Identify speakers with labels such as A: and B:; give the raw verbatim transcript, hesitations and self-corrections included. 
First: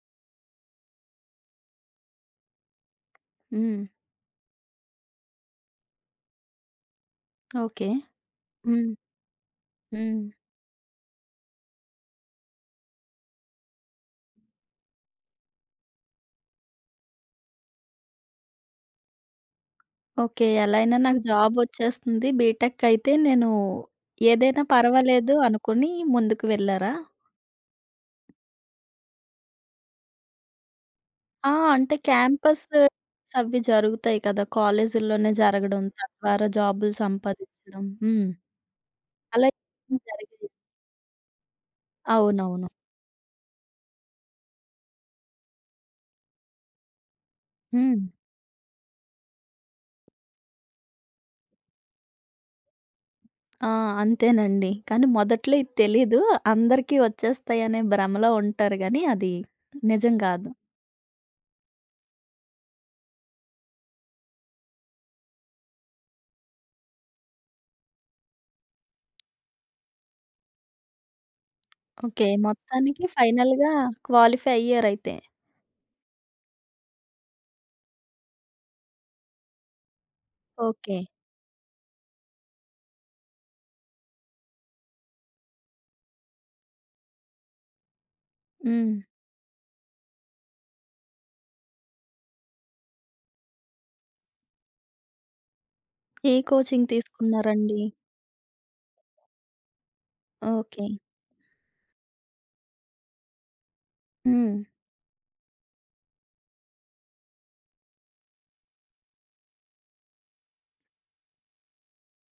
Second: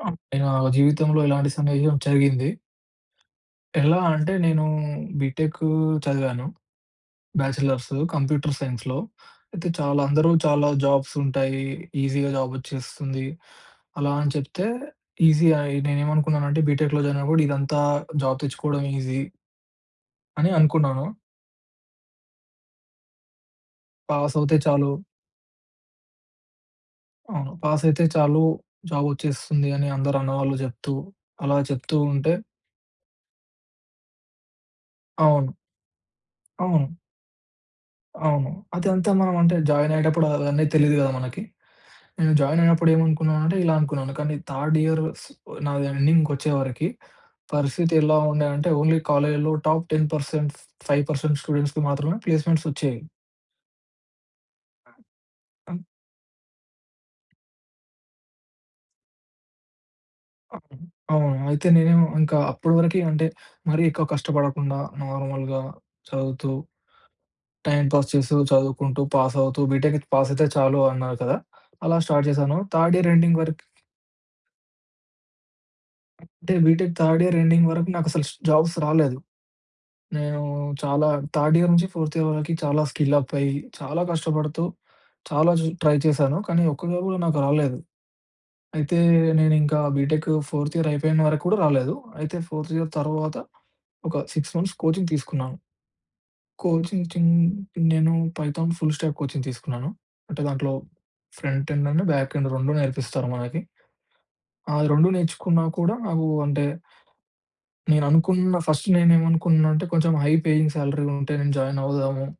A: ఆ! నా జీవితంలో ఇలాంటి సన్నిహ్యం జరిగింది.
B: హ్మ్.
A: ఎలా అంటే నేను బీటెక్కూ చదివాను.
B: ఓకే.
A: బ్యాచలర్స్. కంప్యూటర్
B: హ్మ్.
A: సైన్స్‌లో. అయితే చాలా
B: హ్మ్.
A: అందరూ చాలా జాబ్సుంటాయి. ఈజీగా జాబెచ్చేస్తుంది. అలా అని చెప్తే ఈజియా ఐ నేనేమనుకున్నానంటే బిటెక్‌లో జాయినయినప్పుడు ఇదంతా జాబ్ తెచ్చుకోవడం ఈజీ...
B: ఓకే.
A: అని
B: ఎలా అయినా
A: అనుకున్నాను.
B: నాకు జాబొచ్చేస్తుంది. బీటెక్ అయితే నేను
A: పాసవుతే
B: ఏదైనా
A: చాలు.
B: పర్వాలేదు అనుకొని ముందుకు వెళ్లారా?
A: అవును. పాసయితే చాలు జాబొచ్చేస్తుంది అని అందరూ అన్నవాళ్ళు చెప్తూ
B: ఆ!
A: అలా
B: అంటే
A: చెప్తూ ఉంటే
B: క్యాంపస్ ప్లేస్మెంట్స్ అవి జరుగుతాయి గదా! కాలేజీల్లోనే
A: అవును.
B: జరగడం తద్వారా జాబులు
A: అవును.
B: సంపాదిచ్చడం. హ్మ్.
A: అవును. అదంతా మనం
B: అలా
A: అంటే
B: ఏం
A: జాయినయ్యేటప్పుడు
B: జరగలేదా?
A: అవన్నీ తెలీదు గదా! మనకి. నేను
B: అవునవును.
A: జాయినయినప్పుడు ఏమనుకున్నానంటే ఇలా అనుకున్నాను. కానీ థర్డ్ ఇయర్ స్ నాది ఎండింగ్‌కి వచ్చేవరకి పరిస్థితి
B: హ్మ్.
A: ఎలా ఉండేఅంటే ఓన్లీ కాలేజీలో top ten percent five percent స్టూడెంట్స్‌కి మాత్రమే ప్లేస్మెంట్స్ వచ్చేయి.
B: ఆ! అంతేనండి. కానీ మొదట్లో ఇది
A: అ!
B: తెలీదు. అందరికీ వచ్చేస్తాయనే భ్రమలో ఉంటారు గానీ అది నిజం గాదు.
A: అ అవును. అయితే నేనేం ఇంకా అప్పడివరకీ అంటే మరీ ఎక్కువ కష్టపడకుండా నార్మల్‌గా చదువుతూ టైమ్ పాస్ చేస్తూ చదువుకుంటూ, పాస్ అవుతూ బిటెక్ పాస్ అయితే చాలు అన్నారు కదా! అలా
B: ఓకే.
A: స్టార్ట్ చేశాను థర్డ్
B: మొత్తానికి
A: ఇయర్ ఎండింగ్ వరకి
B: ఫైనల్‌గా క్వాలిఫై అయ్యారయితే.
A: అంటే బిటెక్ థర్డ్ ఇయర్ ఎండింగ్ వరకు నాకు అసలు స్ జాబ్స్ రాలేదు. నేను
B: ఓకే.
A: చాలా థర్డ్ ఇయర్ నుంచి ఫోర్త్ ఇయర్ వరకి చాలా స్కిల్ అప్ అయ్యి చాలా కష్టపడుతూ చాలా చ్ ట్రై చేశాను. కానీ ఒక్కటిలో కూడా నాకు రాలేదు. అయితే
B: హ్మ్.
A: నేనింకా బిటెక్ ఫోర్త్ ఇయర్ అయిపోయిన వరకు కూడా రాలేదు. అయితే ఫోర్త్ ఇయర్ తరువాత ఒక సిక్స్ మంత్స్ కోచింగ్ తీసుకున్నాను.
B: ఏ కోచింగ్
A: కోచింగ్ చిన్
B: తీసుకున్నారండి?
A: నేను పైథాన్ ఫుల్‌స్టాక్ కోచింగ్ తీసుకున్నాను. అంటే దాంట్లో
B: okay.
A: Front end, and back end రెండు నేర్పిస్తారు మనకి.
B: హ్మ్.
A: ఆ! అది రెండు నేర్చుకున్నా కూడా నాకు అంటే నేననుకున్న ఫస్ట్ నేను ఏమనుకున్నానంటే కొంచెం హై పేయింగ్ సాలరీలుంటే నేను జాయినవుదాము.